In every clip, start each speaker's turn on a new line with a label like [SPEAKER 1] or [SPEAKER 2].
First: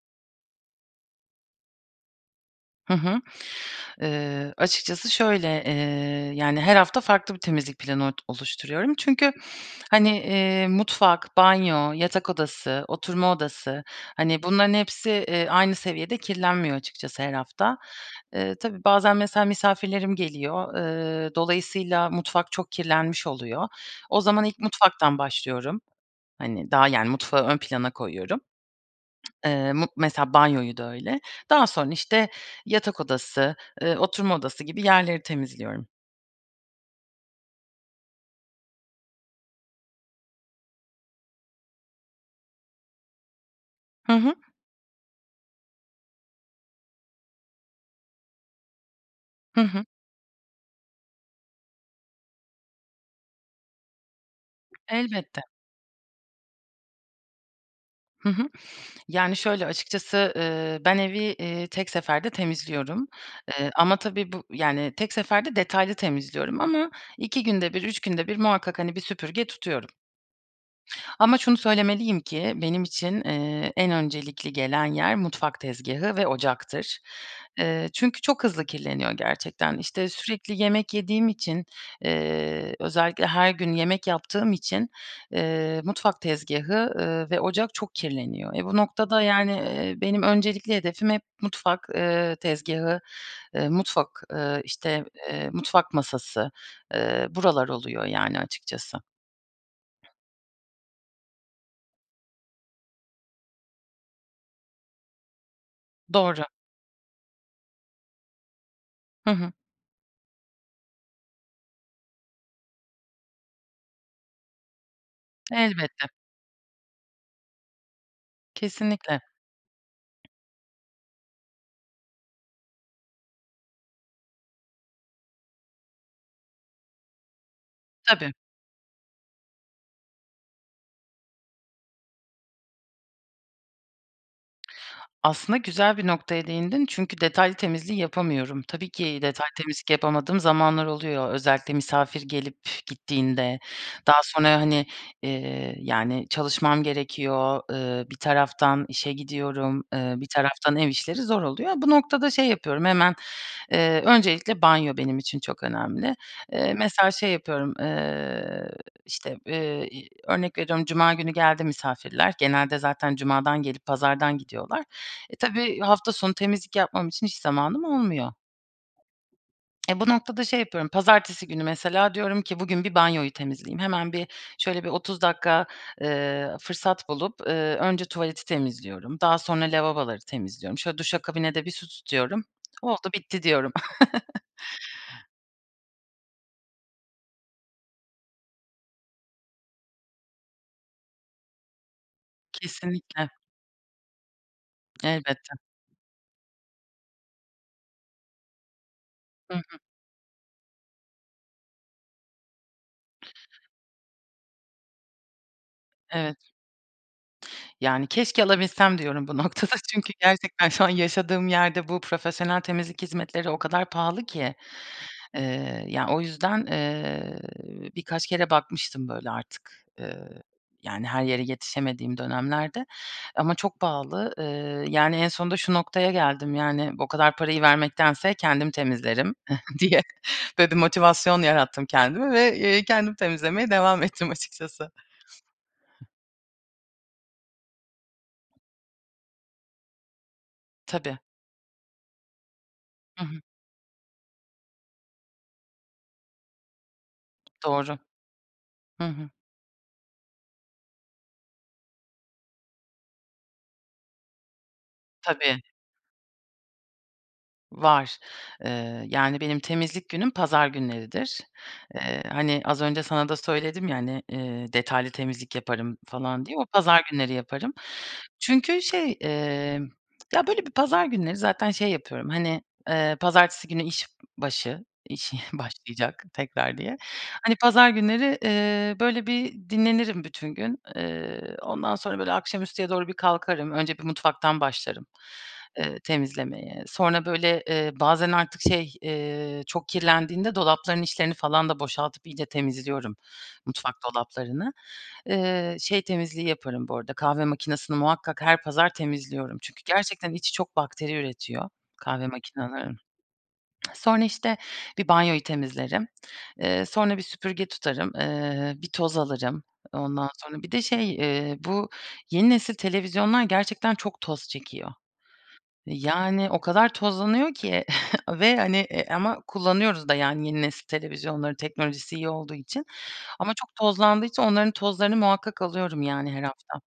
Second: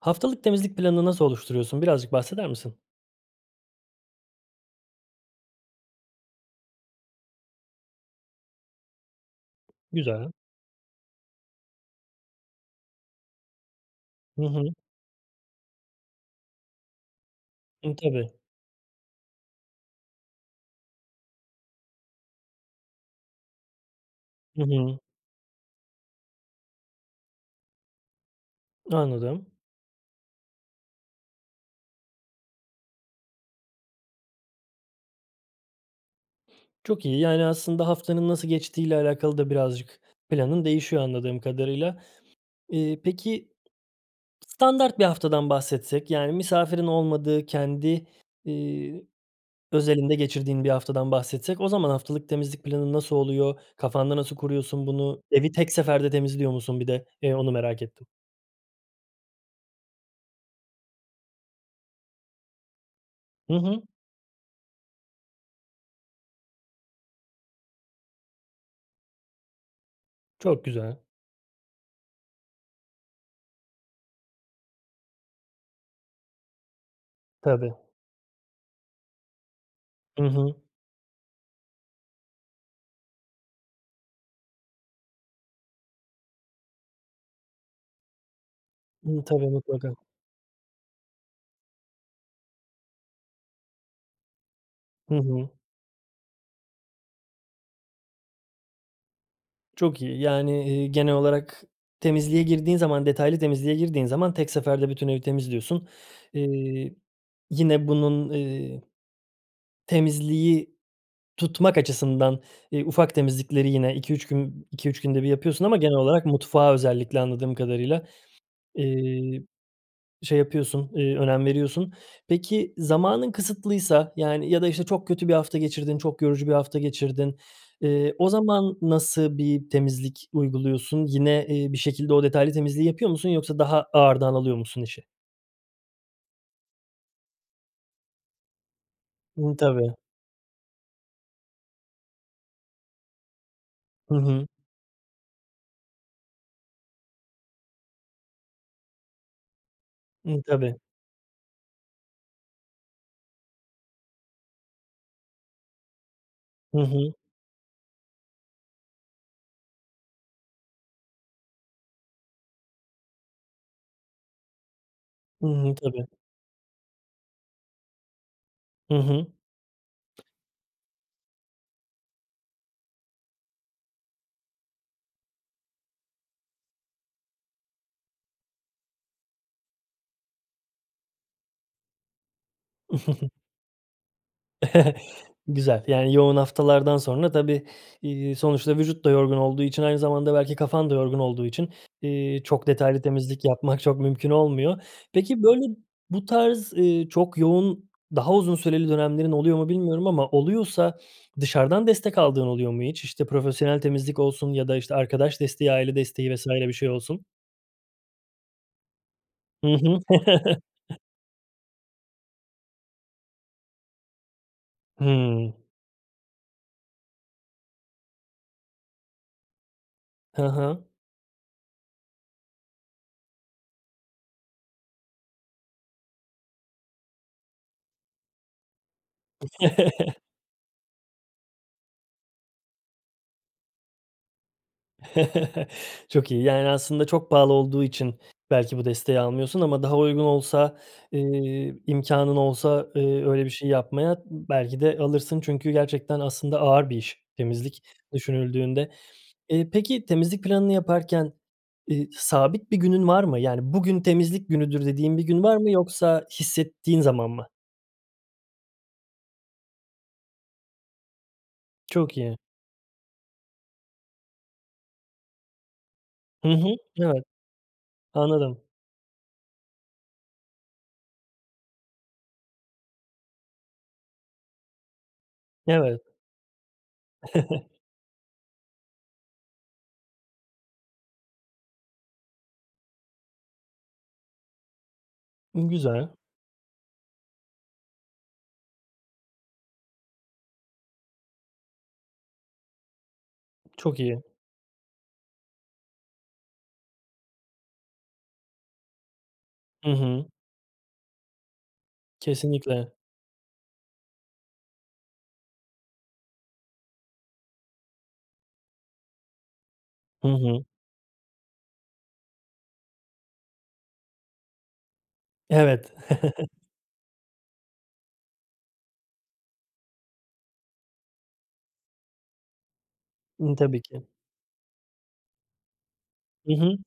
[SPEAKER 1] Haftalık temizlik planını nasıl oluşturuyorsun? Birazcık bahseder misin?
[SPEAKER 2] Hı hı, ııı, açıkçası şöyle, eee, yani, her hafta farklı bir temizlik planı ot oluşturuyorum. Çünkü, hani,
[SPEAKER 1] Güzel.
[SPEAKER 2] eee, mutfak, banyo, yatak odası, oturma odası, hani,
[SPEAKER 1] Hı hı.
[SPEAKER 2] bunların hepsi, eee, aynı seviyede kirlenmiyor açıkçası her hafta,
[SPEAKER 1] Hıı, tabii.
[SPEAKER 2] eee, tabii bazen mesela misafirlerim geliyor, ııı, dolayısıyla mutfak çok kirlenmiş oluyor. O zaman ilk
[SPEAKER 1] Hı hı.
[SPEAKER 2] mutfaktan başlıyorum. Hani, daha, yani, mutfağı ön plana koyuyorum.
[SPEAKER 1] Anladım.
[SPEAKER 2] Iıı, mut mesela banyoyu da öyle. Daha sonra işte yatak odası, ııı, oturma odası gibi yerleri temizliyorum.
[SPEAKER 1] Çok iyi, yani, aslında haftanın nasıl geçtiğiyle alakalı da birazcık planın değişiyor anladığım kadarıyla. İii, peki.
[SPEAKER 2] Hı hı.
[SPEAKER 1] Standart 1 haftadan bahsetsek, yani, misafirin olmadığı, kendi, iii,
[SPEAKER 2] Hı hı.
[SPEAKER 1] özelinde geçirdiğin 1 haftadan bahsetsek o zaman haftalık temizlik planın nasıl oluyor? Kafanda nasıl kuruyorsun bunu?
[SPEAKER 2] Elbette.
[SPEAKER 1] Evi tek seferde temizliyor musun bir de? Eee, onu merak ettim.
[SPEAKER 2] Hı hı, yani, şöyle açıkçası, ııı, ben evi, eee, tek seferde temizliyorum.
[SPEAKER 1] Hı
[SPEAKER 2] Eee,
[SPEAKER 1] hı.
[SPEAKER 2] ama tabii bu, yani, tek seferde detaylı temizliyorum ama 2 günde 1, 3 günde 1 muhakkak, hani, bir süpürge tutuyorum.
[SPEAKER 1] Çok güzel.
[SPEAKER 2] Ama şunu söylemeliyim ki, benim için, eee, en öncelikli gelen yer mutfak tezgâhı ve ocaktır.
[SPEAKER 1] Tabii.
[SPEAKER 2] Eee, çünkü çok hızlı kirleniyor gerçekten. İşte
[SPEAKER 1] Hı hı.
[SPEAKER 2] sürekli yemek yediğim için, ııı, özellikle her gün yemek yaptığım için, ııı, mutfak tezgâhı, ııı, ve ocak çok kirleniyor. Eee, bu noktada,
[SPEAKER 1] İyi, tabii,
[SPEAKER 2] yani, eee,
[SPEAKER 1] mutlaka.
[SPEAKER 2] benim öncelikli hedefim hep mutfak, ııı, tezgâhı, ııı, mutfak, ııı, işte,
[SPEAKER 1] Hı
[SPEAKER 2] eee,
[SPEAKER 1] hı.
[SPEAKER 2] mutfak masası, ııı, buralar oluyor yani, açıkçası.
[SPEAKER 1] Çok iyi. Yani, iii, genel olarak temizliğe girdiğin zaman, detaylı temizliğe girdiğin zaman tek seferde bütün evi temizliyorsun,
[SPEAKER 2] Doğru.
[SPEAKER 1] iii, yine bunun, ııı,
[SPEAKER 2] Hı hı.
[SPEAKER 1] temizliği tutmak açısından, ııı, ufak temizlikleri yine 2-3 gün 2-3 günde bir yapıyorsun ama genel
[SPEAKER 2] Elbette.
[SPEAKER 1] olarak mutfağı özellikle anladığım kadarıyla,
[SPEAKER 2] Kesinlikle.
[SPEAKER 1] ııı, şey yapıyorsun, ııı, önem veriyorsun. Peki, zamanın kısıtlıysa, yani, ya da işte çok kötü bir hafta geçirdin, çok yorucu bir hafta geçirdin, ııı, o
[SPEAKER 2] Tabii.
[SPEAKER 1] zaman nasıl bir temizlik uyguluyorsun? Yine, eee, bir şekilde o detaylı temizliği yapıyor musun yoksa daha ağırdan alıyor musun işi?
[SPEAKER 2] Aslında güzel bir noktaya değindin, çünkü detaylı temizliği yapamıyorum. Tabii ki detaylı
[SPEAKER 1] Hıı,
[SPEAKER 2] temizlik
[SPEAKER 1] tabii.
[SPEAKER 2] yapamadığım zamanlar oluyor, özellikle misafir gelip gittiğinde.
[SPEAKER 1] Hı
[SPEAKER 2] Daha
[SPEAKER 1] hı.
[SPEAKER 2] sonra, hani, eee, yani, çalışmam gerekiyor, ııı, bir taraftan işe gidiyorum, ııı, bir
[SPEAKER 1] Hıı,
[SPEAKER 2] taraftan
[SPEAKER 1] tabii.
[SPEAKER 2] ev işleri zor oluyor. Bu noktada şey yapıyorum hemen, eee, öncelikle banyo benim için çok önemli. Eee,
[SPEAKER 1] Hı
[SPEAKER 2] mesela
[SPEAKER 1] hı.
[SPEAKER 2] şey yapıyorum, ııı, işte, eee, i örnek veriyorum cuma günü geldi misafirler, genelde zaten cumadan gelip pazardan gidiyorlar. Eee,
[SPEAKER 1] Hı hı,
[SPEAKER 2] tabii
[SPEAKER 1] tabii.
[SPEAKER 2] hafta sonu temizlik yapmam için hiç zamanım olmuyor.
[SPEAKER 1] Hı hı.
[SPEAKER 2] Eee, bu noktada şey yapıyorum, pazartesi günü mesela diyorum ki "Bugün bir banyoyu temizleyeyim." Hemen bir şöyle bir 30 dakika, ııı, fırsat bulup, ııı, önce tuvaleti temizliyorum. Daha sonra lavaboları temizliyorum. Şöyle duşa kabine de bir su tutuyorum. "Oldu bitti" diyorum.
[SPEAKER 1] Güzel, yani, yoğun haftalardan sonra tabii, ııı, sonuçta vücut da yorgun olduğu için, aynı zamanda belki kafan da yorgun olduğu için, iii, çok detaylı
[SPEAKER 2] Kesinlikle.
[SPEAKER 1] temizlik yapmak çok mümkün olmuyor. Peki,
[SPEAKER 2] Elbette.
[SPEAKER 1] böyle bu tarz, ııı, çok yoğun, daha uzun süreli dönemlerin
[SPEAKER 2] Hı
[SPEAKER 1] oluyor mu
[SPEAKER 2] hı.
[SPEAKER 1] bilmiyorum ama oluyorsa dışarıdan destek aldığın oluyor mu hiç? İşte, profesyonel temizlik olsun ya da, işte, arkadaş desteği, aile desteği
[SPEAKER 2] Evet.
[SPEAKER 1] vs. bir şey olsun.
[SPEAKER 2] Yani, keşke alabilsem diyorum bu
[SPEAKER 1] Hı
[SPEAKER 2] noktada.
[SPEAKER 1] hı.
[SPEAKER 2] Çünkü gerçekten şu an yaşadığım yerde bu profesyonel temizlik hizmetleri o kadar pahalı ki.
[SPEAKER 1] Hımm.
[SPEAKER 2] Eee, ya, o yüzden, ııı, birkaç kere bakmıştım böyle artık,
[SPEAKER 1] Ha
[SPEAKER 2] ııı,
[SPEAKER 1] ha.
[SPEAKER 2] yani, her yere yetişemediğim dönemlerde. Ama çok pahalı, ııı, yani, en sonunda şu noktaya geldim, yani, o kadar parayı vermektense kendim temizlerim diye. Böyle bir motivasyon yarattım kendime ve, eee, kendim temizlemeye devam ettim açıkçası.
[SPEAKER 1] Çok iyi, yani, aslında çok pahalı olduğu için belki bu desteği almıyorsun ama daha uygun olsa,
[SPEAKER 2] Tabii.
[SPEAKER 1] eee, imkânın olsa,
[SPEAKER 2] Hı
[SPEAKER 1] ııı,
[SPEAKER 2] hı.
[SPEAKER 1] öyle bir şey yapmaya belki de alırsın. Çünkü gerçekten aslında ağır bir iş temizlik,
[SPEAKER 2] Doğru.
[SPEAKER 1] düşünüldüğünde.
[SPEAKER 2] Hı hı.
[SPEAKER 1] Eee, peki temizlik planını yaparken, ııı, sabit bir günün var mı? Yani, bugün temizlik günüdür dediğin bir gün var
[SPEAKER 2] Tabii.
[SPEAKER 1] mı yoksa hissettiğin zaman mı?
[SPEAKER 2] Var, ııı, yani, benim temizlik günüm pazar günleridir.
[SPEAKER 1] Çok
[SPEAKER 2] Iıı,
[SPEAKER 1] iyi.
[SPEAKER 2] hani, az önce sana da söyledim, ya, hani, eee, detaylı temizlik yaparım falan
[SPEAKER 1] Hı
[SPEAKER 2] diye, o
[SPEAKER 1] hı,
[SPEAKER 2] pazar
[SPEAKER 1] evet.
[SPEAKER 2] günleri yaparım.
[SPEAKER 1] Anladım.
[SPEAKER 2] Çünkü, şey, emm, ya, böyle bir pazar günleri zaten şey yapıyorum. Hani, eee, pazartesi günü işbaşı iş
[SPEAKER 1] Evet.
[SPEAKER 2] başlayacak tekrar diye. Hani, pazar günleri, ııı, böyle bir dinlenirim bütün gün, ııı, ondan sonra böyle akşamüstüye doğru bir kalkarım, önce bir mutfaktan başlarım,
[SPEAKER 1] Imm,
[SPEAKER 2] ııı,
[SPEAKER 1] güzel.
[SPEAKER 2] temizlemeye. Sonra böyle, eee, bazen artık şey, eee, çok kirlendiğinde dolapların içlerini falan da boşaltıp iyice temizliyorum mutfak
[SPEAKER 1] Çok iyi.
[SPEAKER 2] dolaplarını. Iıı, şey temizliği yaparım bu arada, kahve makinesini muhakkak her pazar temizliyorum. Çünkü
[SPEAKER 1] Hı hı.
[SPEAKER 2] gerçekten içi çok bakteri üretiyor kahve
[SPEAKER 1] Kesinlikle.
[SPEAKER 2] makinelerin. Sonra işte bir banyoyu temizlerim, eee, sonra bir süpürge tutarım, ııı, bir toz alırım,
[SPEAKER 1] Hı
[SPEAKER 2] ondan sonra
[SPEAKER 1] hı.
[SPEAKER 2] bir de şey, eee, bu yeni nesil televizyonlar gerçekten çok toz çekiyor.
[SPEAKER 1] Evet.
[SPEAKER 2] Yani, o kadar tozlanıyor ki ve, hani, eee, ama kullanıyoruz da, yani, yeni nesil televizyonları teknolojisi iyi olduğu için. Ama
[SPEAKER 1] Imm,
[SPEAKER 2] çok
[SPEAKER 1] tabii ki.
[SPEAKER 2] tozlandığı için onların tozlarını muhakkak alıyorum, yani, her
[SPEAKER 1] Hı hı.
[SPEAKER 2] hafta.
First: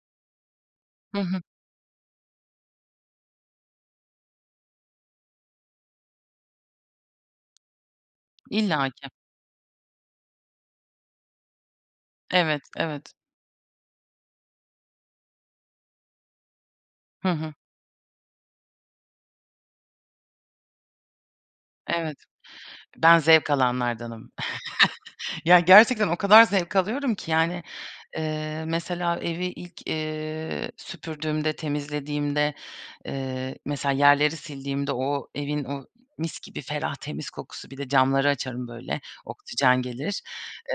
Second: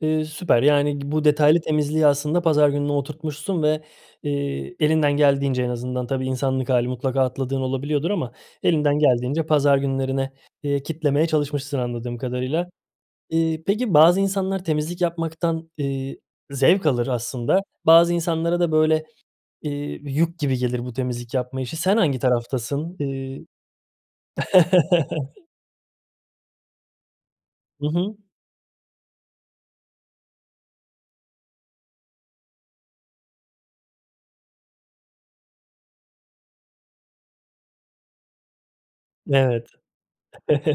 [SPEAKER 1] Iıı, süper, yani,
[SPEAKER 2] Hı
[SPEAKER 1] bu
[SPEAKER 2] hı.
[SPEAKER 1] detaylı temizliği aslında pazar gününe oturtmuşsun ve, eee, elinden geldiğince en azından tabii insanlık hâli mutlaka atladığın olabiliyordur ama elinden
[SPEAKER 2] İllaki.
[SPEAKER 1] geldiğince pazar günlerine, eee, kitlemeye çalışmışsın anladığım
[SPEAKER 2] Evet,
[SPEAKER 1] kadarıyla.
[SPEAKER 2] evet.
[SPEAKER 1] Iıı, peki bazı insanlar temizlik yapmaktan, ııı, zevk alır
[SPEAKER 2] Hı hı.
[SPEAKER 1] aslında. Bazı insanlara da böyle, ııı, yük gibi gelir bu temizlik yapma işi. Sen
[SPEAKER 2] Evet.
[SPEAKER 1] hangi taraftasın,
[SPEAKER 2] Ben
[SPEAKER 1] ııı
[SPEAKER 2] zevk alanlardanım. Ya, gerçekten o kadar zevk alıyorum ki, yani,
[SPEAKER 1] Hı hı.
[SPEAKER 2] ııı, mesela evi ilk, iii, süpürdüğümde, temizlediğimde, iii, mesela yerleri sildiğimde o evin o mis gibi ferah temiz kokusu, bir de camları açarım böyle
[SPEAKER 1] Evet.
[SPEAKER 2] oksijen gelir.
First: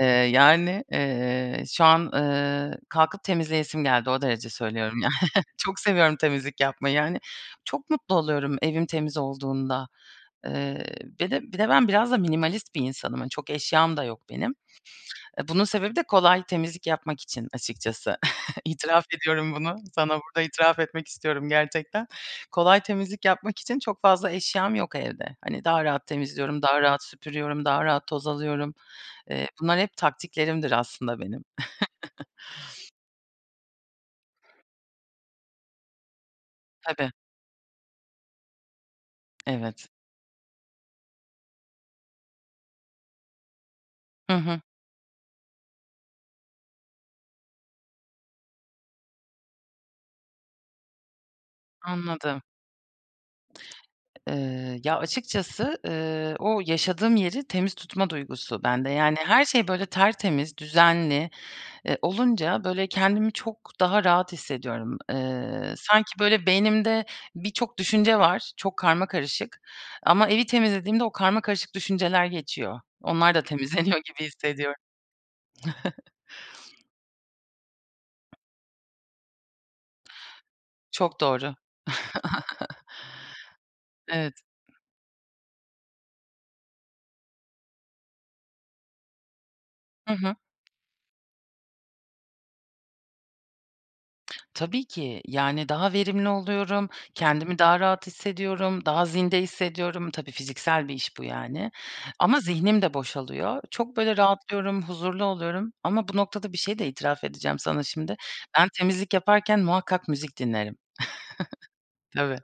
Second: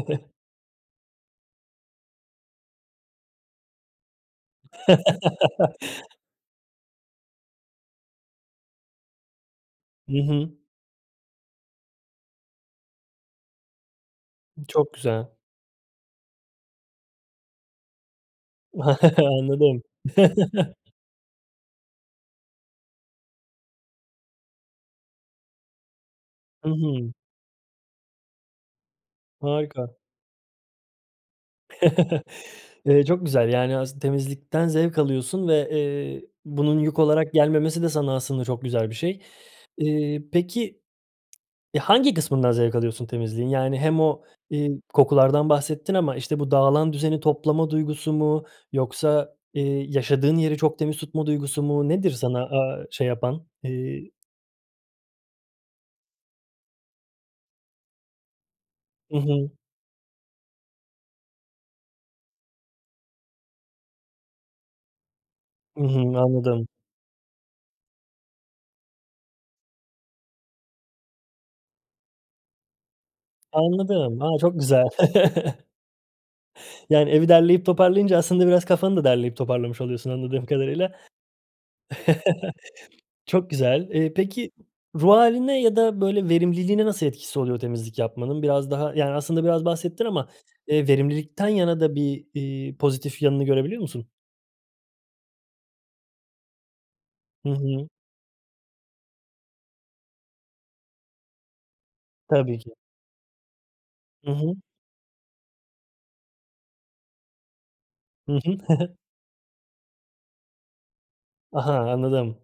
[SPEAKER 2] Iıı, yani, ııı, şu an, ııı, kalkıp temizleyesim geldi, o derece söylüyorum yani. Çok seviyorum temizlik yapmayı, hani. Çok mutlu oluyorum evim temiz olduğunda.
[SPEAKER 1] Hı hı.
[SPEAKER 2] Iıı, bir de bir de ben biraz da minimalist bir insanım. Hani, çok eşyam da yok benim.
[SPEAKER 1] Çok güzel.
[SPEAKER 2] Iıı, bunun sebebi de kolay temizlik yapmak için açıkçası. İtiraf ediyorum bunu,
[SPEAKER 1] Anladım.
[SPEAKER 2] sana burada itiraf etmek istiyorum gerçekten. Kolay temizlik yapmak için çok fazla eşyam yok evde. Hani, daha rahat temizliyorum,
[SPEAKER 1] Hı
[SPEAKER 2] daha rahat
[SPEAKER 1] hı.
[SPEAKER 2] süpürüyorum, daha rahat toz alıyorum. Iıı, bunlar
[SPEAKER 1] Harika.
[SPEAKER 2] hep taktiklerimdir aslında benim.
[SPEAKER 1] Eee, çok güzel, yani, as temizlikten zevk alıyorsun ve, eee, bunun yük
[SPEAKER 2] Tabii.
[SPEAKER 1] olarak gelmemesi de sana aslında çok güzel bir şey,
[SPEAKER 2] Evet.
[SPEAKER 1] eee, peki hangi kısmından zevk alıyorsun temizliğin? Yani hem o,
[SPEAKER 2] Hı hı.
[SPEAKER 1] iii, kokulardan bahsettin ama işte bu dağılan düzeni toplama duygusu mu yoksa, ııı, yaşadığın yeri çok temiz tutma duygusu mu? Nedir
[SPEAKER 2] Anladım.
[SPEAKER 1] sana, aaa, şey yapan ııı?
[SPEAKER 2] Iıı, ya açıkçası, ııı, o yaşadığım yeri temiz tutma duygusu bende. Yani,
[SPEAKER 1] I
[SPEAKER 2] her
[SPEAKER 1] hı.
[SPEAKER 2] şey böyle tertemiz, düzenli, ııı, olunca böyle kendimi çok daha rahat hissediyorum. Eee,
[SPEAKER 1] Hı hı,
[SPEAKER 2] sanki böyle
[SPEAKER 1] anladım.
[SPEAKER 2] beynimde birçok düşünce var, çok karmakarışık ama evi temizlediğimde o karmakarışık düşünceler geçiyor. Onlar da temizleniyor
[SPEAKER 1] Anladım.
[SPEAKER 2] gibi
[SPEAKER 1] Ha, çok
[SPEAKER 2] hissediyorum.
[SPEAKER 1] güzel. Yani, evi derleyip toparlayınca aslında biraz kafanı da derleyip toparlamış oluyorsun anladığım kadarıyla.
[SPEAKER 2] Çok doğru.
[SPEAKER 1] Çok güzel, ııı,
[SPEAKER 2] Evet.
[SPEAKER 1] peki, ruh hâline ya da böyle verimliliğine nasıl etkisi oluyor temizlik yapmanın? Biraz daha yani aslında biraz bahsettin
[SPEAKER 2] Hı
[SPEAKER 1] ama,
[SPEAKER 2] hı.
[SPEAKER 1] ııı, verimlilikten yana da bir, ııı, pozitif yanını görebiliyor musun?
[SPEAKER 2] Tabii ki, yani, daha verimli oluyorum,
[SPEAKER 1] Hı
[SPEAKER 2] kendimi daha
[SPEAKER 1] hı.
[SPEAKER 2] rahat hissediyorum, daha zinde hissediyorum. Tabii fiziksel bir iş bu yani. Ama
[SPEAKER 1] Tabii ki.
[SPEAKER 2] zihnim de boşalıyor. Çok, böyle,
[SPEAKER 1] Hı hı.
[SPEAKER 2] rahatlıyorum, huzurlu oluyorum. Ama bu noktada bir şeyi de itiraf edeceğim sana şimdi.
[SPEAKER 1] Hı hı.
[SPEAKER 2] Ben temizlik yaparken muhakkak müzik dinlerim.
[SPEAKER 1] Aha, anladım.
[SPEAKER 2] Tabii.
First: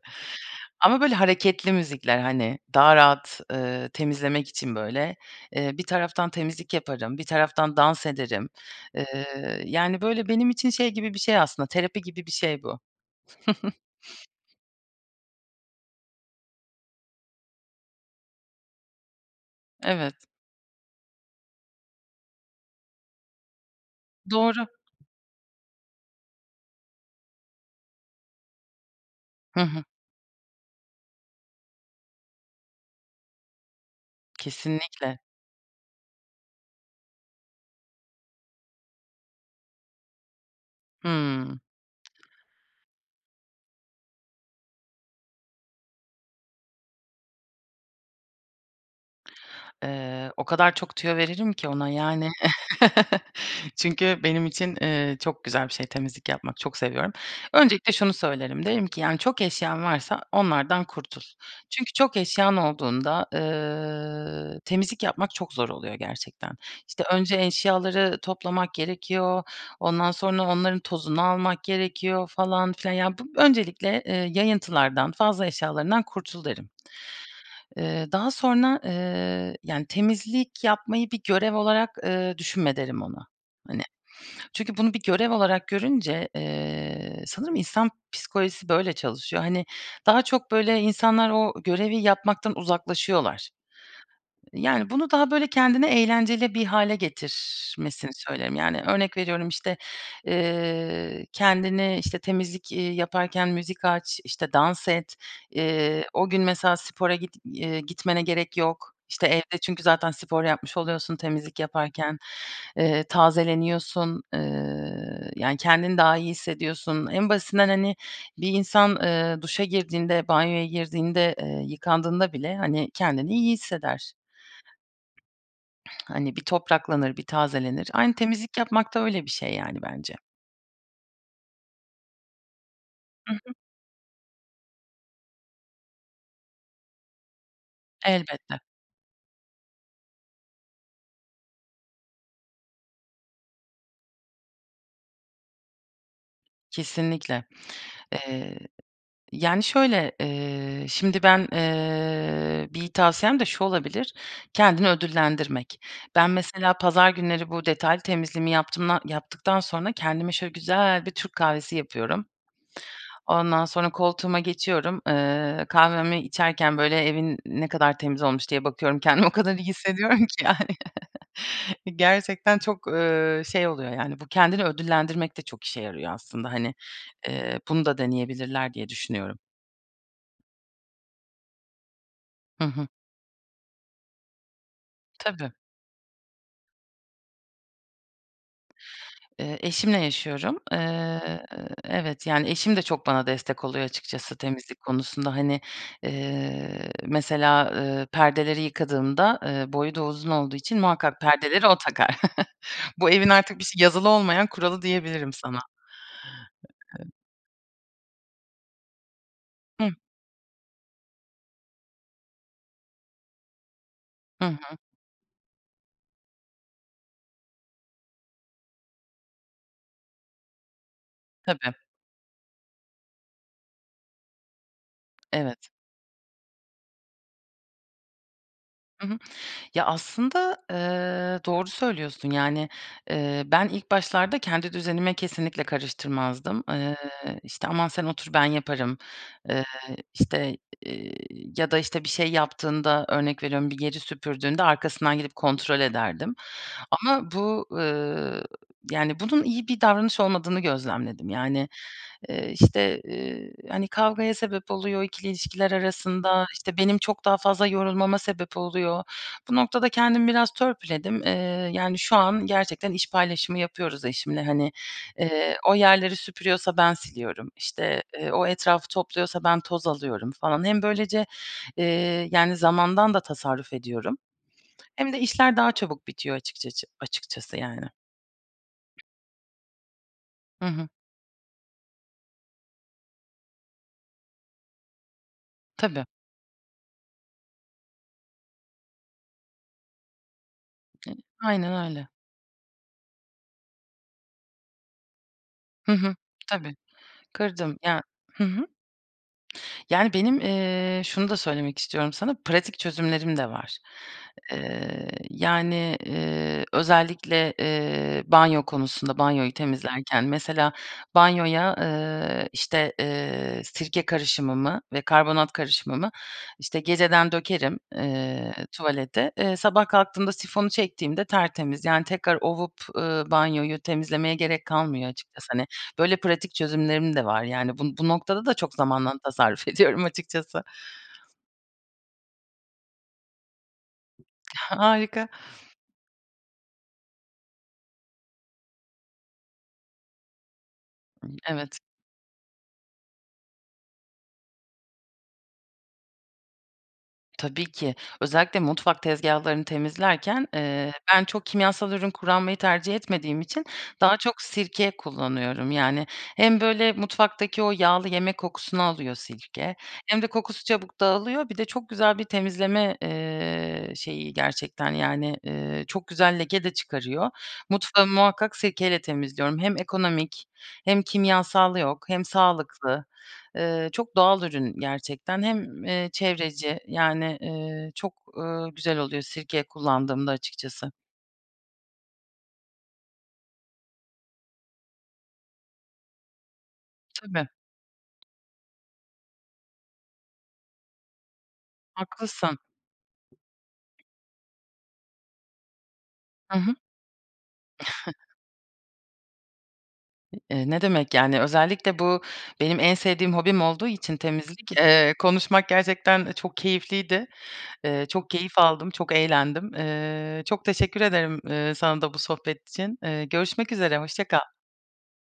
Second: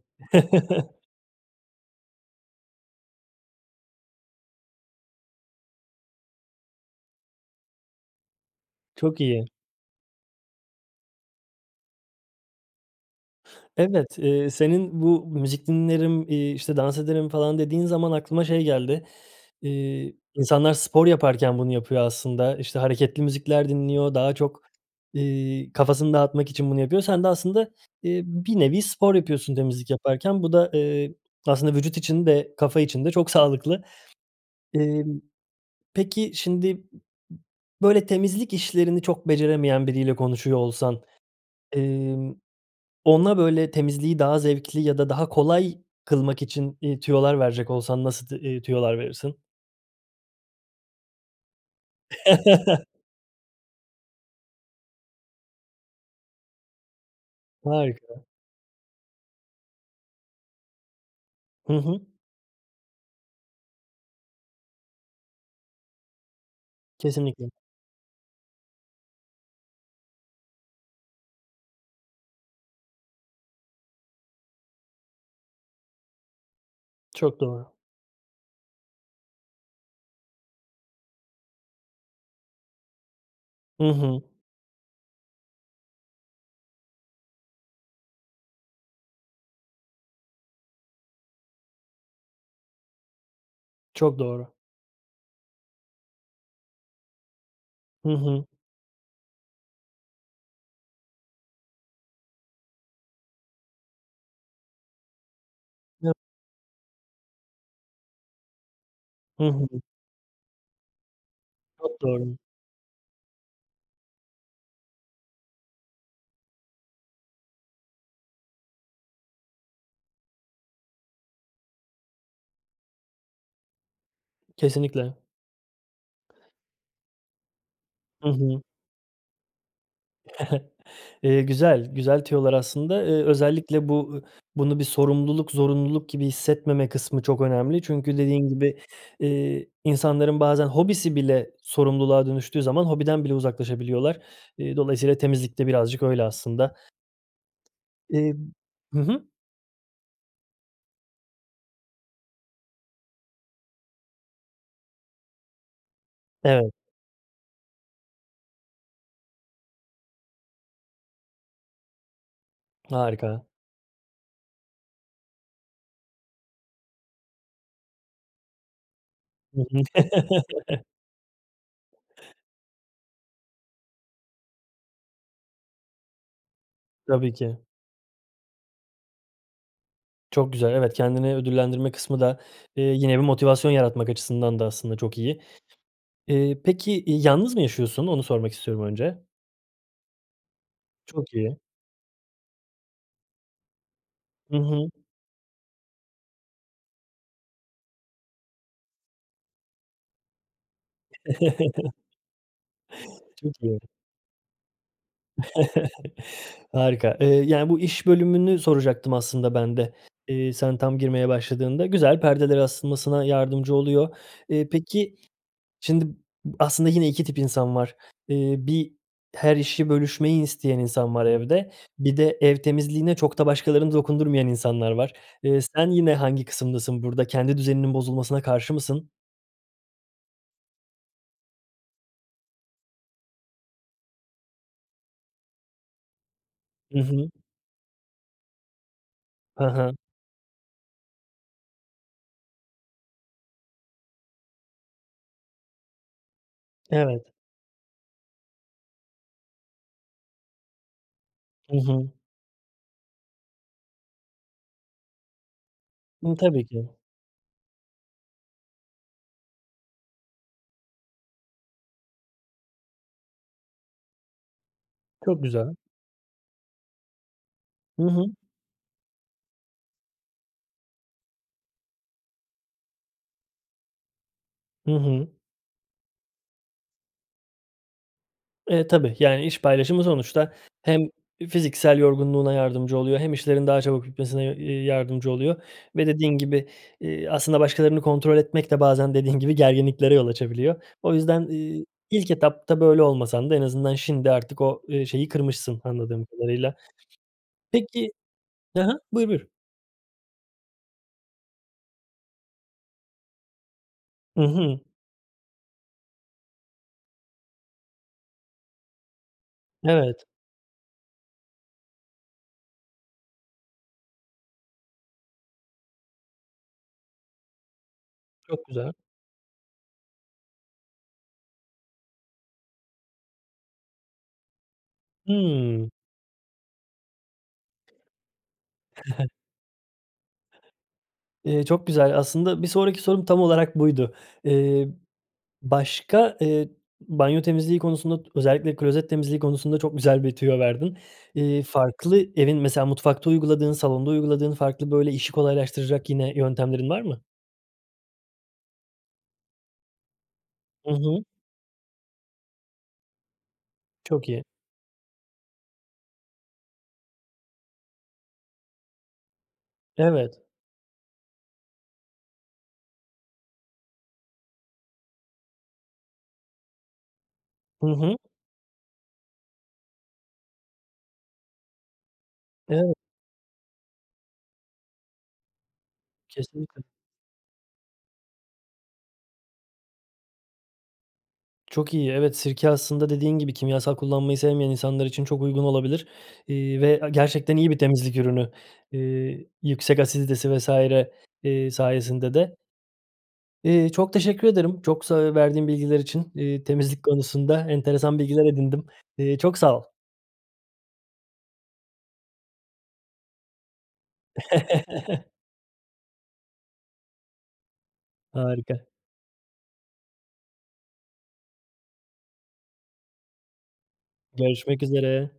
[SPEAKER 2] Ama böyle hareketli müzikler, hani, daha rahat, ııı, temizlemek için böyle, ııı, bir taraftan temizlik yaparım, bir taraftan dans ederim.
[SPEAKER 1] Çok iyi.
[SPEAKER 2] Iıı, yani, böyle benim için şey gibi bir şey aslında terapi gibi bir şey bu.
[SPEAKER 1] Evet, ııı, senin bu müzik dinlerim, iii, işte dans ederim falan dediğin zaman aklıma şey geldi, iii,
[SPEAKER 2] Evet.
[SPEAKER 1] insanlar spor yaparken bunu yapıyor aslında. İşte hareketli müzikler dinliyor, daha çok,
[SPEAKER 2] Doğru.
[SPEAKER 1] ııı, kafasını dağıtmak için bunu yapıyor. Sen de aslında, ııı, bir nevi spor yapıyorsun
[SPEAKER 2] Hı hı.
[SPEAKER 1] temizlik yaparken. Bu da, ııı, aslında vücut için de kafa için de çok sağlıklı.
[SPEAKER 2] Kesinlikle.
[SPEAKER 1] Imm, peki şimdi, böyle, temizlik işlerini çok beceremeyen biriyle konuşuyor olsan,
[SPEAKER 2] Hımm.
[SPEAKER 1] ımm, ona, böyle, temizliği daha zevkli ya da daha kolay kılmak için, ııı, tüyolar verecek olsan nasıl t eee, tüyolar verirsin?
[SPEAKER 2] Iıı, o kadar çok tüyo veririm ki ona, yani. Çünkü benim için, ııı, çok güzel bir şey temizlik yapmak. Çok seviyorum. Öncelikle şunu
[SPEAKER 1] Harika.
[SPEAKER 2] söylerim. Derim ki, yani, çok eşyan varsa onlardan kurtul.
[SPEAKER 1] Hı
[SPEAKER 2] Çünkü
[SPEAKER 1] hı.
[SPEAKER 2] çok eşyan olduğunda, ııı, temizlik yapmak çok zor oluyor gerçekten. İşte, önce
[SPEAKER 1] Kesinlikle.
[SPEAKER 2] eşyaları toplamak gerekiyor, ondan sonra onların tozunu almak gerekiyor falan filan. Ya bu öncelikle, ııı, yayıntılardan, fazla eşyalarından kurtul derim.
[SPEAKER 1] Çok doğru.
[SPEAKER 2] Iıı, daha sonra, ııı, yani temizlik yapmayı bir görev olarak, ııı, düşünme derim ona. Hani,
[SPEAKER 1] Hı hı.
[SPEAKER 2] çünkü bunu bir görev olarak görünce, ııı, sanırım insan psikolojisi böyle çalışıyor. Hani, daha çok böyle insanlar o görevi yapmaktan uzaklaşıyorlar.
[SPEAKER 1] Çok doğru.
[SPEAKER 2] Yani, bunu daha böyle kendine eğlenceli bir hâle
[SPEAKER 1] Hı
[SPEAKER 2] getirmesini
[SPEAKER 1] hı.
[SPEAKER 2] söylerim. Yani, örnek veriyorum işte, eee, kendini işte temizlik, iii, yaparken müzik aç, işte dans et, iii,
[SPEAKER 1] [unintelligible]
[SPEAKER 2] o gün mesela spora git, eee, gitmene gerek yok. İşte
[SPEAKER 1] Hı
[SPEAKER 2] evde
[SPEAKER 1] hı.
[SPEAKER 2] çünkü zaten spor yapmış oluyorsun temizlik
[SPEAKER 1] Çok
[SPEAKER 2] yaparken,
[SPEAKER 1] doğru.
[SPEAKER 2] ııı, tazeleniyorsun, ııı, yani, kendini daha iyi hissediyorsun. En basitinden hani bir insan, ııı, duşa girdiğinde, banyoya girdiğinde, ııı, yıkandığında bile, hani, kendini iyi hisseder.
[SPEAKER 1] Kesinlikle.
[SPEAKER 2] Hani, bir topraklanır, bir tazelenir. Aynı
[SPEAKER 1] Hı
[SPEAKER 2] temizlik
[SPEAKER 1] hı.
[SPEAKER 2] yapmak da öyle bir şey yani bence.
[SPEAKER 1] Eee, güzel, güzel tüyolar aslında. Eee,
[SPEAKER 2] I hı.
[SPEAKER 1] özellikle bu bunu bir sorumluluk, zorunluluk gibi hissetmeme kısmı çok önemli. Çünkü dediğin
[SPEAKER 2] Elbette.
[SPEAKER 1] gibi, eee, insanların bazen hobisi bile sorumluluğa dönüştüğü zaman hobiden bile uzaklaşabiliyorlar. Eee, dolayısıyla temizlik de birazcık öyle aslında.
[SPEAKER 2] Kesinlikle.
[SPEAKER 1] Eee,
[SPEAKER 2] Eee,
[SPEAKER 1] hı hı.
[SPEAKER 2] yani şöyle, eee, şimdi ben, eee, bir tavsiyem de şu olabilir: Kendini ödüllendirmek. Ben
[SPEAKER 1] Evet.
[SPEAKER 2] mesela pazar günleri bu detaylı temizliğimi yaptımda yaptıktan sonra kendime şöyle güzel bir Türk kahvesi yapıyorum.
[SPEAKER 1] Harika.
[SPEAKER 2] Ondan sonra koltuğuma geçiyorum, ııı, kahvemi içerken böyle evin ne kadar temiz olmuş diye bakıyorum kendimi o kadar
[SPEAKER 1] Hı
[SPEAKER 2] iyi
[SPEAKER 1] hı.
[SPEAKER 2] hissediyorum ki, yani. Gerçekten çok, ııı, şey oluyor, yani, bu kendini ödüllendirmek de çok işe yarıyor aslında. Hani,
[SPEAKER 1] Tabii
[SPEAKER 2] eee,
[SPEAKER 1] ki.
[SPEAKER 2] bunu da deneyebilirler diye düşünüyorum.
[SPEAKER 1] Çok güzel. Evet, kendini ödüllendirme kısmı da,
[SPEAKER 2] Hı hı.
[SPEAKER 1] ııı, yine bir motivasyon yaratmak açısından da aslında çok iyi.
[SPEAKER 2] Tabii.
[SPEAKER 1] Iıı, peki, yalnız mı yaşıyorsun? Onu sormak istiyorum önce.
[SPEAKER 2] Iıı, eşimle yaşıyorum,
[SPEAKER 1] Çok
[SPEAKER 2] ııı,
[SPEAKER 1] iyi.
[SPEAKER 2] evet, yani eşim de çok bana destek oluyor açıkçası
[SPEAKER 1] Hı
[SPEAKER 2] temizlik
[SPEAKER 1] hı.
[SPEAKER 2] konusunda. Hani, ııı, mesela, ııı, perdeleri yıkadığımda, ııı, boyu da uzun olduğu için muhakkak perdeleri o takar. Bu evin artık
[SPEAKER 1] Çok
[SPEAKER 2] bir
[SPEAKER 1] iyi.
[SPEAKER 2] şey yazılı olmayan kuralı diyebilirim sana.
[SPEAKER 1] Harika, eee, yani, bu iş bölümünü soracaktım aslında ben
[SPEAKER 2] Hıh.
[SPEAKER 1] de, eee, sen tam girmeye başladığında. Güzel, perdelere asılmasına yardımcı oluyor.
[SPEAKER 2] Hı
[SPEAKER 1] Eee,
[SPEAKER 2] hı.
[SPEAKER 1] peki şimdi aslında yine 2 tip insan var, ııı 1 her işi bölüşmeyi isteyen insan var evde,
[SPEAKER 2] Tabii.
[SPEAKER 1] 1 de ev temizliğine çok da başkaları dokundurmayan insanlar var, ııı,
[SPEAKER 2] Evet.
[SPEAKER 1] sen yine hangi kısımdasın burada? Kendi düzeninin bozulmasına karşı
[SPEAKER 2] Hı
[SPEAKER 1] mısın?
[SPEAKER 2] hı. Ya, aslında, ııı, doğru söylüyorsun. Yani, eee, ben ilk başlarda kendi düzenime kesinlikle karıştırmazdım. Iıı,
[SPEAKER 1] I hı.
[SPEAKER 2] işte aman sen otur ben yaparım, ııı,
[SPEAKER 1] Ha ha.
[SPEAKER 2] işte, iii, ya da işte bir şey yaptığında örnek veriyorum bir yeri süpürdüğünde arkasından gidip kontrol ederdim.
[SPEAKER 1] Evet.
[SPEAKER 2] Ama bu, ııı, yani, bunun iyi bir davranış olmadığını gözlemledim. Yani,
[SPEAKER 1] Hı hı.
[SPEAKER 2] ııı, işte, hani, kavgaya sebep oluyor 2'li ilişkiler
[SPEAKER 1] Imm,
[SPEAKER 2] arasında,
[SPEAKER 1] tabii
[SPEAKER 2] işte,
[SPEAKER 1] ki.
[SPEAKER 2] benim çok daha fazla yorulmama sebep oluyor. Bu noktada kendimi biraz törpüledim, eee, yani, şu an gerçekten iş paylaşımı yapıyoruz eşimle, hani,
[SPEAKER 1] Çok
[SPEAKER 2] ııı, o
[SPEAKER 1] güzel.
[SPEAKER 2] yerleri süpürüyorsa ben siliyorum,
[SPEAKER 1] Hı
[SPEAKER 2] işte,
[SPEAKER 1] hı.
[SPEAKER 2] eee, o etrafı topluyorsa ben toz alıyorum falan. Hem böylece, eee, yani, zamandan da tasarruf ediyorum,
[SPEAKER 1] Hı
[SPEAKER 2] hem de
[SPEAKER 1] hı.
[SPEAKER 2] işler daha çabuk bitiyor açıkçaçı açıkçası, yani.
[SPEAKER 1] Eee, tabii, yani, iş paylaşımı sonuçta
[SPEAKER 2] Hı hı.
[SPEAKER 1] hem fiziksel yorgunluğuna yardımcı oluyor hem işlerin daha çabuk bitmesine, eee, yardımcı oluyor
[SPEAKER 2] Tabii.
[SPEAKER 1] ve dediğin gibi, eee, aslında başkalarını kontrol etmek de bazen dediğin gibi gerginliklere yol açabiliyor. O
[SPEAKER 2] [unintelligible]
[SPEAKER 1] yüzden,
[SPEAKER 2] Aynen
[SPEAKER 1] ııı,
[SPEAKER 2] öyle.
[SPEAKER 1] ilk etapta böyle olmasan da en azından şimdi artık o, ııı, şeyi kırmışsın
[SPEAKER 2] Hı hı.
[SPEAKER 1] anladığım kadarıyla.
[SPEAKER 2] Tabii. Kırdım ya
[SPEAKER 1] Peki
[SPEAKER 2] Hı hı.
[SPEAKER 1] Hı hı. Buyur, buyur.
[SPEAKER 2] Yani, benim, eee, şunu da söylemek istiyorum sana, pratik çözümlerim de var.
[SPEAKER 1] Hı hı.
[SPEAKER 2] Eee, yani, eee, özellikle, eee, banyo konusunda banyoyu temizlerken,
[SPEAKER 1] Evet.
[SPEAKER 2] mesela banyoya, eee, işte, eee, sirke karışımımı ve karbonat karışımımı, işte, geceden dökerim, eee,
[SPEAKER 1] Çok güzel.
[SPEAKER 2] tuvalete, eee, sabah kalktığımda sifonu çektiğimde tertemiz, yani, tekrar ovup, ııı, banyoyu temizlemeye gerek kalmıyor açıkçası. Hani,
[SPEAKER 1] Hımm.
[SPEAKER 2] böyle pratik çözümlerim de var, yani. Bu bu noktada da çok zamandan tasarruf ediyorum açıkçası.
[SPEAKER 1] Iıı, çok güzel. Aslında bir sonraki sorum tam olarak buydu, ııı,
[SPEAKER 2] Harika.
[SPEAKER 1] başka, ııı, banyo temizliği konusunda, özellikle klozet temizliği konusunda çok güzel bir tüyo verdin,
[SPEAKER 2] Imm,
[SPEAKER 1] ııı,
[SPEAKER 2] evet.
[SPEAKER 1] farklı evin mesela mutfakta uyguladığın, salonda uyguladığın farklı, böyle, işi kolaylaştıracak yine yöntemlerin var mı?
[SPEAKER 2] Tabii ki. Özellikle mutfak tezgahlarını temizlerken,
[SPEAKER 1] Hı
[SPEAKER 2] ııı, ben
[SPEAKER 1] hı.
[SPEAKER 2] çok kimyasal ürün kullanmayı tercih etmediğim için daha
[SPEAKER 1] Çok
[SPEAKER 2] çok
[SPEAKER 1] iyi.
[SPEAKER 2] sirke kullanıyorum. Yani, hem böyle mutfaktaki o yağlı yemek kokusunu alıyor sirke, hem de
[SPEAKER 1] Evet.
[SPEAKER 2] kokusu çabuk dağılıyor. Bir de çok güzel bir temizleme, eee, şeyi gerçekten, yani, ııı, çok güzel leke de çıkarıyor.
[SPEAKER 1] Hı
[SPEAKER 2] Mutfağımı
[SPEAKER 1] hı.
[SPEAKER 2] muhakkak sirke ile temizliyorum. Hem ekonomik hem kimyasal yok hem
[SPEAKER 1] Evet.
[SPEAKER 2] sağlıklı. Iıı, çok doğal ürün gerçekten. Hem, eee, çevreci,
[SPEAKER 1] Kesinlikle.
[SPEAKER 2] yani, eee, çok, ııı, güzel oluyor sirke kullandığımda açıkçası.
[SPEAKER 1] Çok iyi. Evet, sirke aslında dediğin gibi kimyasal kullanmayı sevmeyen insanlar için çok uygun olabilir, iii, ve
[SPEAKER 2] Tabii.
[SPEAKER 1] gerçekten iyi bir temizlik ürünü, ııı, yüksek asiditesi vs. ııı, sayesinde de.
[SPEAKER 2] Haklısın.
[SPEAKER 1] Iıı, çok teşekkür ederim. Çok sa verdiğin bilgiler için,
[SPEAKER 2] Hı
[SPEAKER 1] iii,
[SPEAKER 2] hı.
[SPEAKER 1] temizlik konusunda enteresan bilgiler edindim, iii, çok sağ ol.
[SPEAKER 2] Eee, ne demek, yani, özellikle bu benim en sevdiğim hobim olduğu için temizlik, eee, konuşmak gerçekten çok keyifliydi. Eee, çok keyif
[SPEAKER 1] Harika.
[SPEAKER 2] aldım, çok eğlendim, eee. Çok teşekkür ederim, eee, sana da bu sohbet için, eee. Görüşmek üzere, hoşça kal.
[SPEAKER 1] Görüşmek üzere.